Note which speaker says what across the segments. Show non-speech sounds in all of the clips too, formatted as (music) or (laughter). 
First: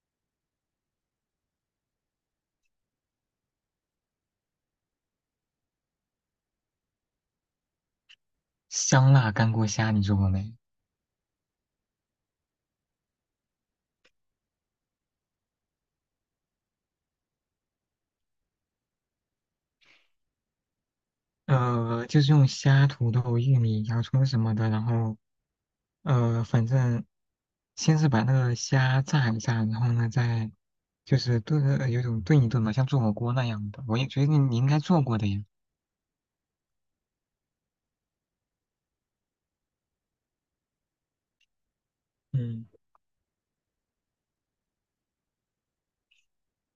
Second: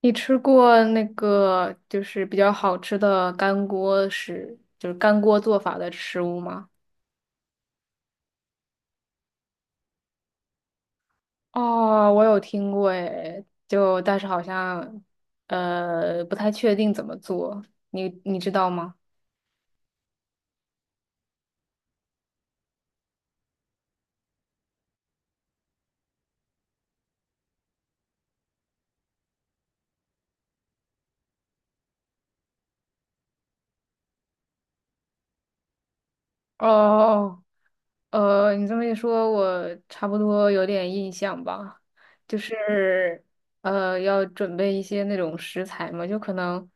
Speaker 1: 你吃过那个就是比较好吃的干锅食，就是干锅做法的食物吗？
Speaker 2: 香辣干锅虾你做过没？
Speaker 1: 哦，我有听过诶，就但是好像不太确定怎么做，你知道吗？
Speaker 2: 就是用虾、土豆、玉米、洋葱什么的，然后反正先是把那个虾炸一炸，然后呢再就是炖，有种炖一炖嘛，像做火锅那样的。我也觉得你应该做过的呀。
Speaker 1: 哦你这么一说，我差不多有点印象吧，就
Speaker 2: 嗯。
Speaker 1: 是要准备一些那种食材嘛，就可能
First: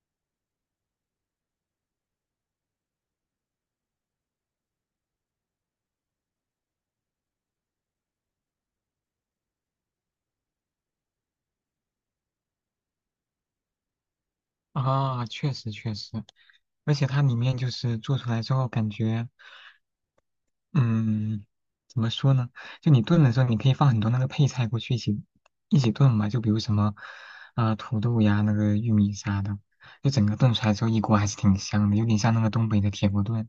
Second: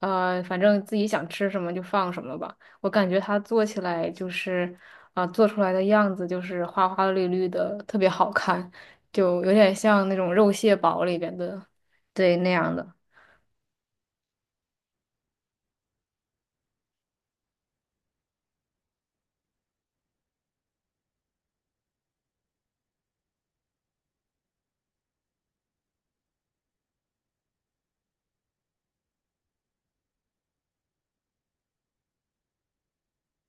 Speaker 1: 反正自己想吃什么就放什么吧。我感觉它做起来就是啊、做出来的样子就是花花绿绿的，特别好看，就有点像那种肉蟹堡里边的，对，那样的。
Speaker 2: 啊，确实确实，而且它里面就是做出来之后感觉。嗯，怎么说呢？就你炖的时候，你可以放很多那个配菜过去一起炖嘛，就比如什么啊、土豆呀、那个玉米啥的，就整个炖出来之后一锅还是挺香的，有点像那个东北的铁锅炖。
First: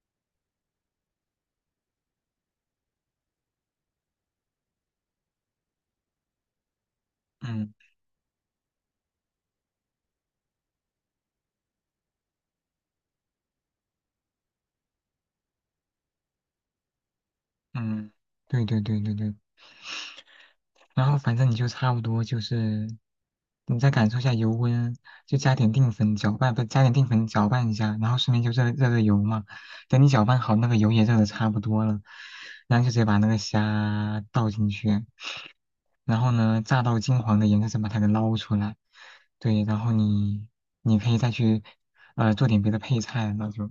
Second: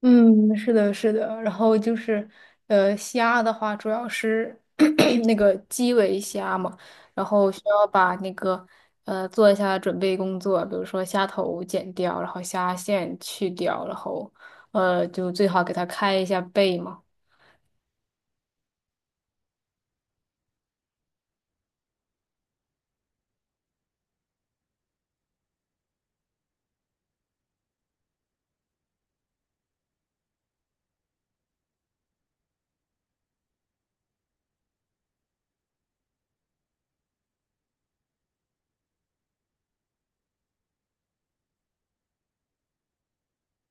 Speaker 1: 嗯，是的，是的。然后就是，呃，虾的话，主要是 (clears throat) 那个基围虾嘛，然后需
Speaker 2: 嗯。
Speaker 1: 要把那个做一下准备工作，比如说虾头剪掉，然后虾线去掉，然后就最好给它开一下背嘛。
Speaker 2: 嗯，对对对对对。然后反正你就差不多就是你再感受一下油温，就加点淀粉搅拌，不加点淀粉搅拌一下，然后顺便就热油嘛。等你搅拌好，那个油也热的差不多了，然后就直接把那个虾倒进去。然后呢，炸到金黄的颜色再把它给捞出来。对，然后你可以再去做点别的配菜，那就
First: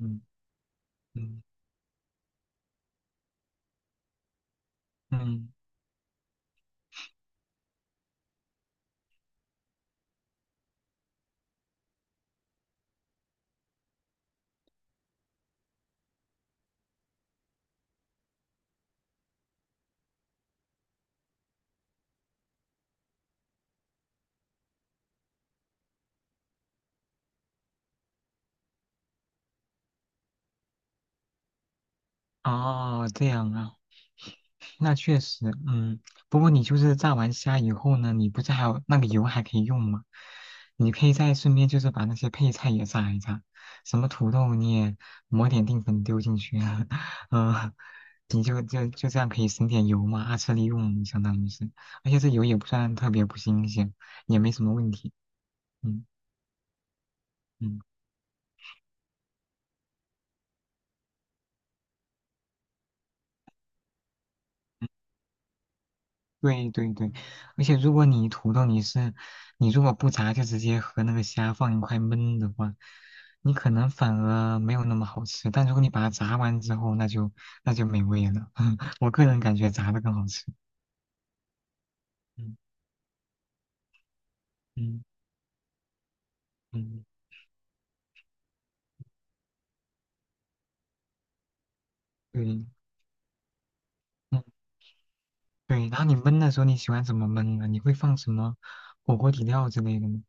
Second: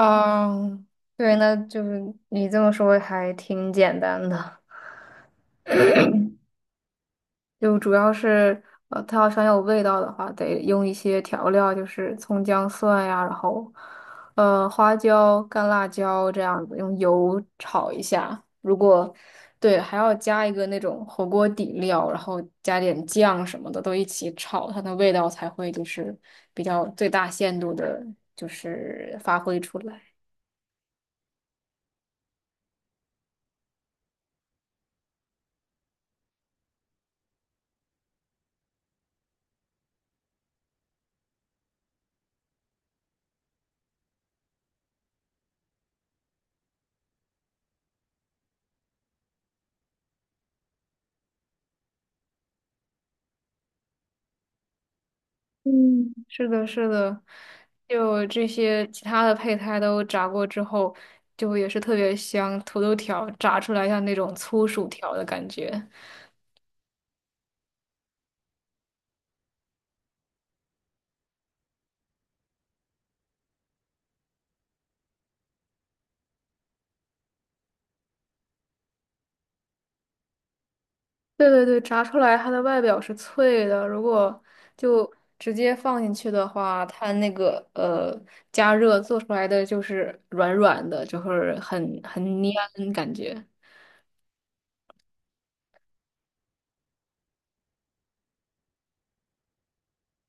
Speaker 2: 嗯。
Speaker 1: 对，
Speaker 2: 嗯。
Speaker 1: 那就是你这么说还挺简单的。
Speaker 2: 嗯。
Speaker 1: 就主要是它要想有味道的话，得用一些调料，就是葱姜蒜呀，然后花椒、干辣椒这样子，用油炒一下。如果对，还要加一个那种火锅底料，然后加点酱什么的，都一起炒，它的味道才会就是比较最大限度的，就是发挥出来。
Speaker 2: 哦这样啊。那确实，嗯，不过你就是炸完虾以后呢，你不是还有那个油还可以用吗？你可以再顺便就是把那些配菜也炸一炸，什么土豆你也抹点淀粉丢进去啊，(laughs) 嗯，你就这样可以省点油嘛，二次利用相当于是，而且这油也不算特别不新鲜，也没什么问题。嗯。
Speaker 1: 嗯，是的，是的，
Speaker 2: 嗯。嗯，
Speaker 1: 就这些其他的配菜都炸过之后，就也是特别香。土豆条炸出来像那种粗薯条的感觉。
Speaker 2: 对对对，而且如果你土豆你是，你如果不炸就直接和那个虾放一块焖的话，你可能反而没有那么好吃。但如果你把它炸完之后，那就美味了。(laughs) 我个人感觉炸的更好吃。
Speaker 1: 对对对，炸出来它
Speaker 2: 嗯。
Speaker 1: 的外表是脆的，如果
Speaker 2: 嗯。
Speaker 1: 就直接放进去的话，
Speaker 2: 嗯，
Speaker 1: 它那个加热做出来的就是软软的，就是很
Speaker 2: 对。
Speaker 1: 粘感觉。
Speaker 2: 嗯。对。然后你焖的时候你喜欢怎么焖呢？你会放什么火锅底料之类的吗？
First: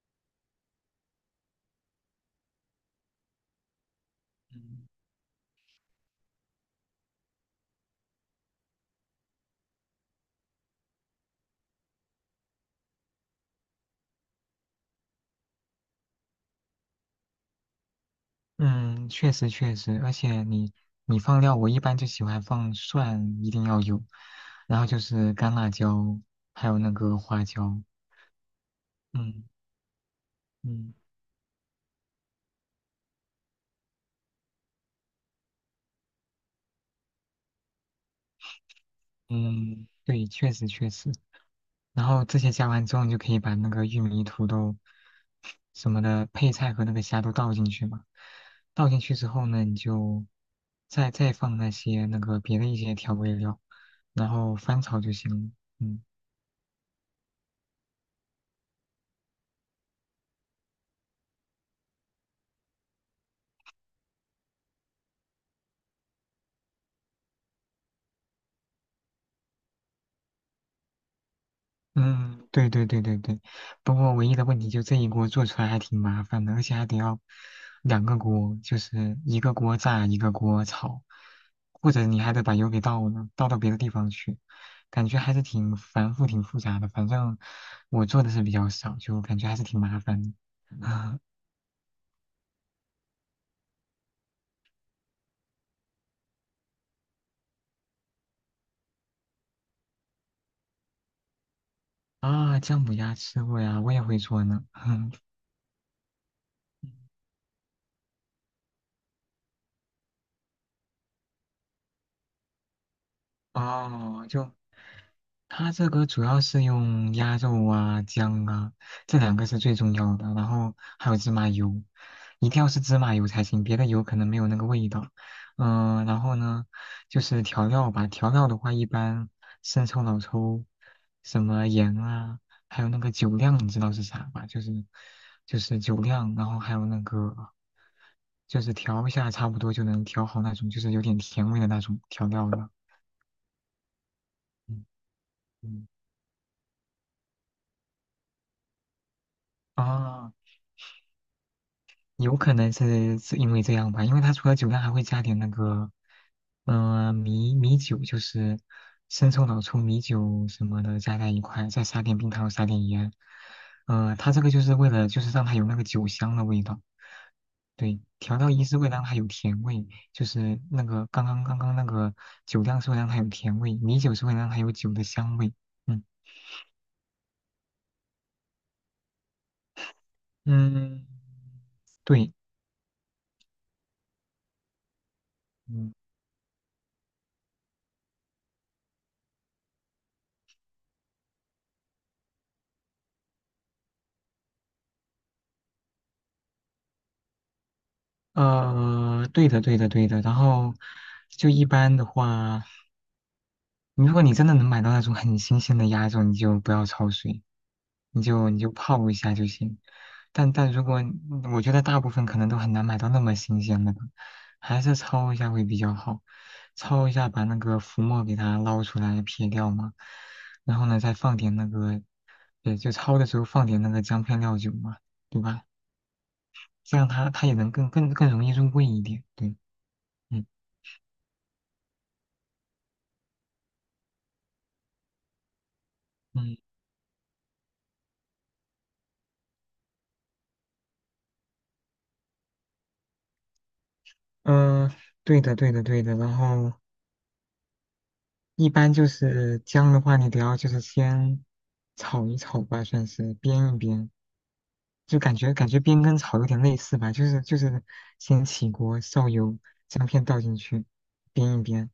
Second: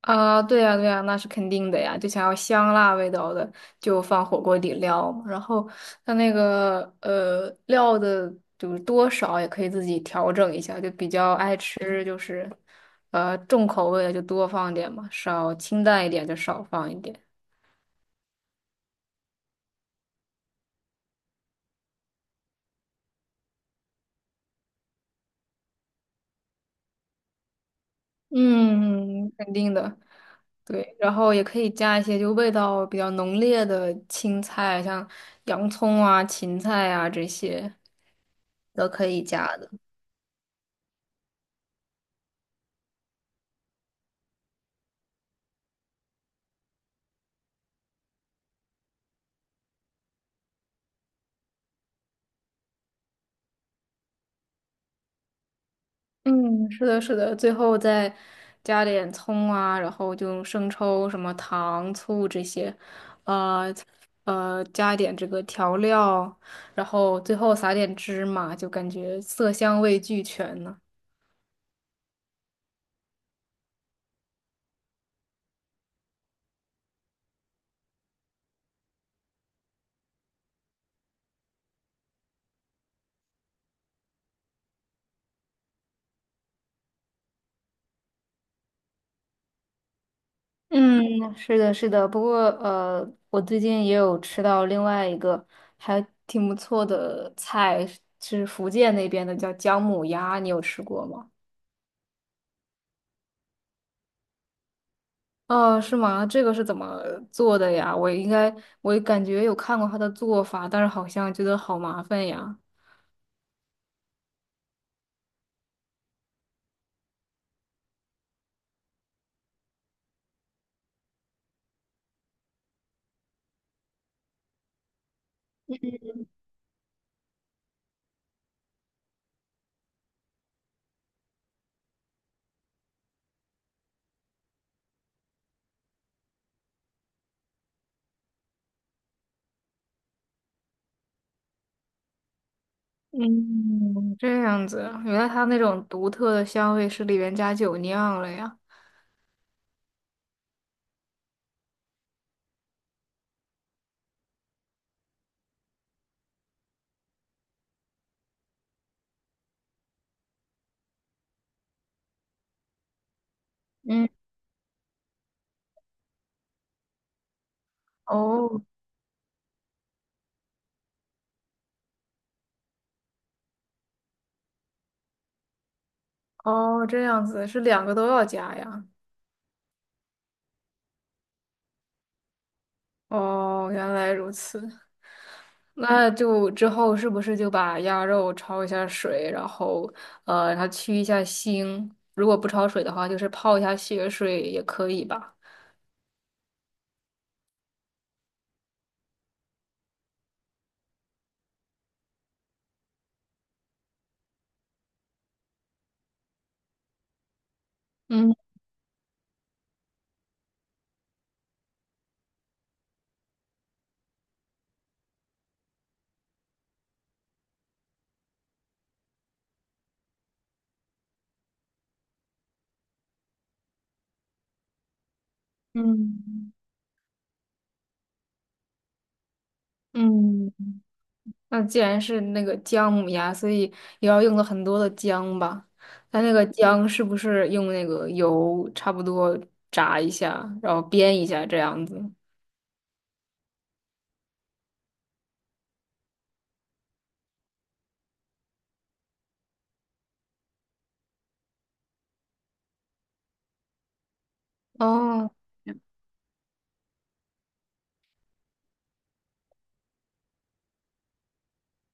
Speaker 1: 啊，对呀，对呀，那是肯定的呀。就想要香辣味道的，就放火锅底
Speaker 2: 嗯。
Speaker 1: 料嘛然后它那个料的，就是多少也可以自己调整一下。就比较爱吃，就是重口味的就多放点嘛，少清淡一点就少放一点。
Speaker 2: 嗯，确实确实，而且你放料，我一般就喜欢放蒜，一定要有，然后就是干辣椒，还有那个花椒。
Speaker 1: 嗯，
Speaker 2: 嗯。
Speaker 1: 肯定的。
Speaker 2: 嗯。
Speaker 1: 对，然后也可以加一些就味道比较浓烈的青菜，像洋葱啊、芹菜啊这些都可以加的。
Speaker 2: 嗯，对，确实确实。然后这些加完之后，你就可以把那个玉米、土豆什么的配菜和那个虾都倒进去嘛。倒进去之后呢，你就再放那些那个别的一些调味料，然后翻炒就行了。嗯。
Speaker 1: 嗯，是的，是的，最后再加点葱啊，然后就用生抽、什么糖、醋这些，呃加一点这个调料，然后最后撒点芝麻，就感觉色香味俱全呢。
Speaker 2: 嗯，对对对对对，不过唯一的问题就这一锅做出来还挺麻烦的，而且还得要两个锅，就是一个锅炸，一个锅炒，或者你还得把油给倒了，倒到别的地方去，感觉还是挺繁复、挺复杂的。反正我做的是比较少，就感觉还是挺麻烦的。(laughs) 啊。
Speaker 1: 嗯，是的，是的。不过，我最近也有吃到另外一个还挺不错的菜，是福建那边的，叫姜母鸭，你有吃过吗？
Speaker 2: 啊，姜母鸭吃过呀，我也会做呢。
Speaker 1: 哦，是吗？这个是怎么做的呀？我应该，我感觉有看过他的做法，但是好像觉得好麻烦呀。
Speaker 2: (laughs) 哦，就它这个主要是用鸭肉啊、姜啊，这两个是最重要的，然后还有芝麻油，一定要是芝麻油才行，别的油可能没有那个味道。嗯、然后呢，就是调料吧，调料的话一般生抽、老抽，什么盐啊，还有那个酒酿，你知道是啥吧？就是酒酿，然后还有那个就是调一下，差不多就能调好那种，就是有点甜味的那种调料了。
Speaker 1: 嗯，这样子
Speaker 2: 嗯。
Speaker 1: 啊原来它那种
Speaker 2: 嗯。
Speaker 1: 独特的香味是里面加酒酿了呀。
Speaker 2: 啊，有可能是因为这样吧，因为它除了酒量还会加点那个，嗯，米酒，就是生抽、老抽、米酒什么的加在一块，再撒点冰糖，撒点盐。
Speaker 1: 嗯，
Speaker 2: 它这个就是为了就是让它有那个酒香的味道，对，调料
Speaker 1: 哦
Speaker 2: 一是为了让它有甜味，就是那个刚刚那个酒量是会让它有甜味，米酒是会让它有酒的香味。嗯。
Speaker 1: 哦，这样子是两个都要加呀。
Speaker 2: 嗯，对。
Speaker 1: 哦，原来如此。
Speaker 2: 嗯。
Speaker 1: 那就之后是不是就把鸭肉焯一下水，然后让它去一下腥？如果不焯水的话，就是泡一下血水也可以吧？
Speaker 2: 对的，对的，对的。然后就一般的话，你如果你真的能买到那种很新鲜的鸭肉，你就不要焯水，你
Speaker 1: 嗯。
Speaker 2: 就你就泡一下就行。但如果我觉得大部分可能都很难买到那么新鲜的，还是焯一下会比较好。焯一下，把那个浮沫给它捞出来撇掉嘛，然后呢再放点那个，也就焯的时候放点那个姜片料酒嘛，对吧？
Speaker 1: 嗯
Speaker 2: 这样它也能更容易入味一点，对。嗯。
Speaker 1: 嗯，那既然是那个姜母鸭，所以也要用了很多的姜吧？它那个
Speaker 2: 嗯。
Speaker 1: 姜是不是用那个油差不多炸一下，然后煸一下这样子？
Speaker 2: 嗯，对的，对的，对的。然后一般就是姜的话，你得要就是先炒一炒吧，算是煸一煸，就
Speaker 1: 哦，
Speaker 2: 感觉煸跟炒有点类似吧，就是先起锅烧油，姜片倒进去，煸一煸，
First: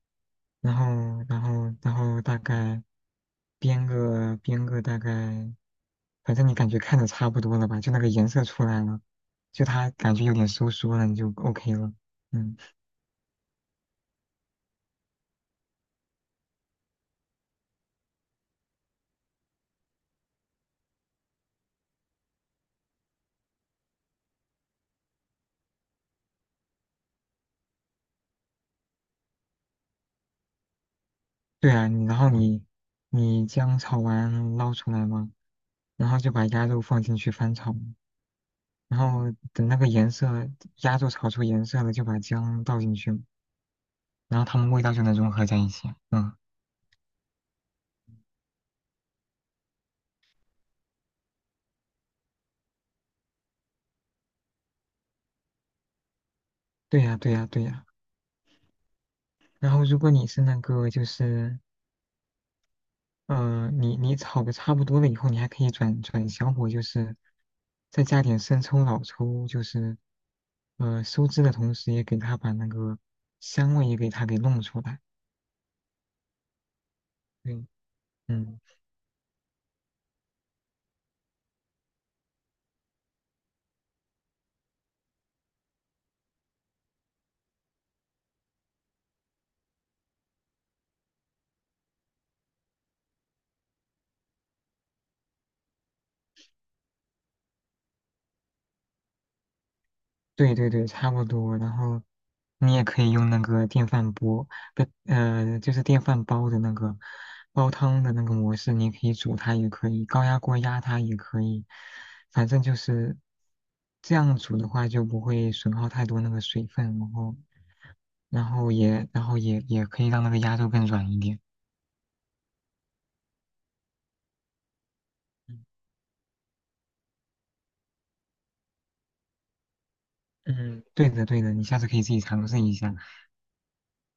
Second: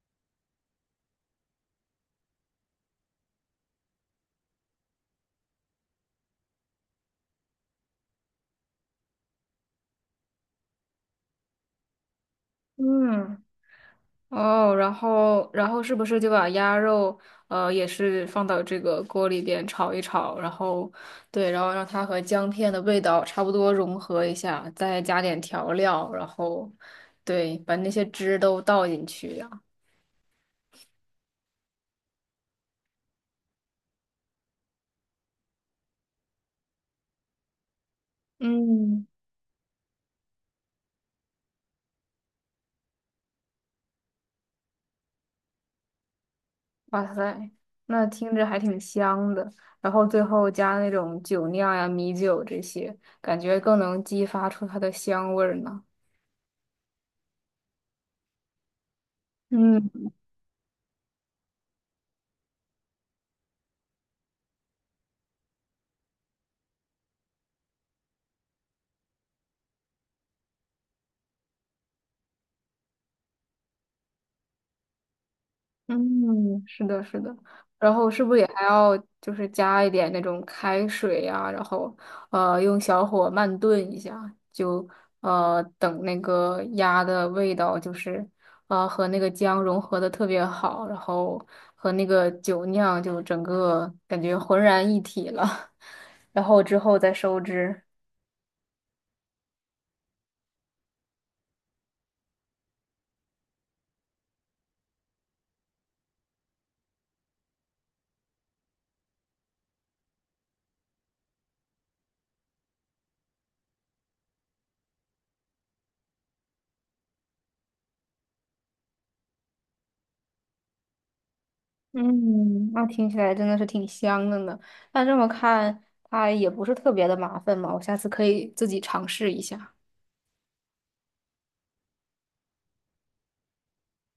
Speaker 2: 然后大概煸个大概，反正你感觉看着差不多了吧，就那个颜色出来了，就它感觉有点收缩了，你就 OK 了。嗯。
Speaker 1: 嗯，哦，然后是不是就把鸭肉也是放到这个锅里边炒一炒，然后对，然后让它和姜片的味道差不多融合一下，再加点调料，然后对，把那些汁都倒进去。呀。
Speaker 2: 对啊，然后你你姜炒完捞出来嘛，然后就把鸭肉放进去翻炒，然
Speaker 1: 嗯，
Speaker 2: 后等那个颜色，鸭肉炒出颜色了，就把姜倒进去，然后它们味道就能融合在一起啊。嗯，
Speaker 1: 哇塞，那听着还挺香的。然后最后加那种酒酿呀、米酒这些，感觉更能激发出它的香味儿呢。
Speaker 2: 对呀，对呀，对呀。然后如
Speaker 1: 嗯。
Speaker 2: 果你是那个就是，你你炒的差不多了以后，你还可以转小火，就是再加点生抽、老抽，就是收汁的同时，也给它把那个香味也给它给弄出来。
Speaker 1: 嗯，是的，是的。
Speaker 2: 对。
Speaker 1: 然后是不是也
Speaker 2: 嗯。
Speaker 1: 还要就是加一点那种开水呀、然后用小火慢炖一下，就等那个鸭的味道就是和那个姜融合的特别好，然后和那个酒酿就整个感觉浑然一体了，(laughs) 然后之后再收汁。
Speaker 2: 对对对，差不多。然后你也可以用那个电饭锅，不，就是电饭煲的那个煲汤的那个模式，你可以煮它，也可以高压锅压它，也可以。反正就是这样煮的话，就不会损耗太多那个水分，然后，然后也可以让那个鸭肉更软一点。
Speaker 1: 嗯，那听起来真的是挺香的呢。那这么看，它也不是特别的麻烦嘛，我下次可以自己尝试一下。
Speaker 2: 嗯，对的对的，你下次可以自己尝试一下。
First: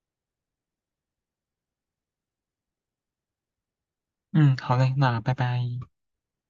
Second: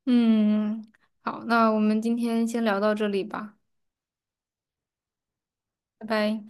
Speaker 1: 嗯，好，那我们今天先聊到这里吧，
Speaker 2: 嗯，好嘞，那拜拜。
Speaker 1: 拜拜。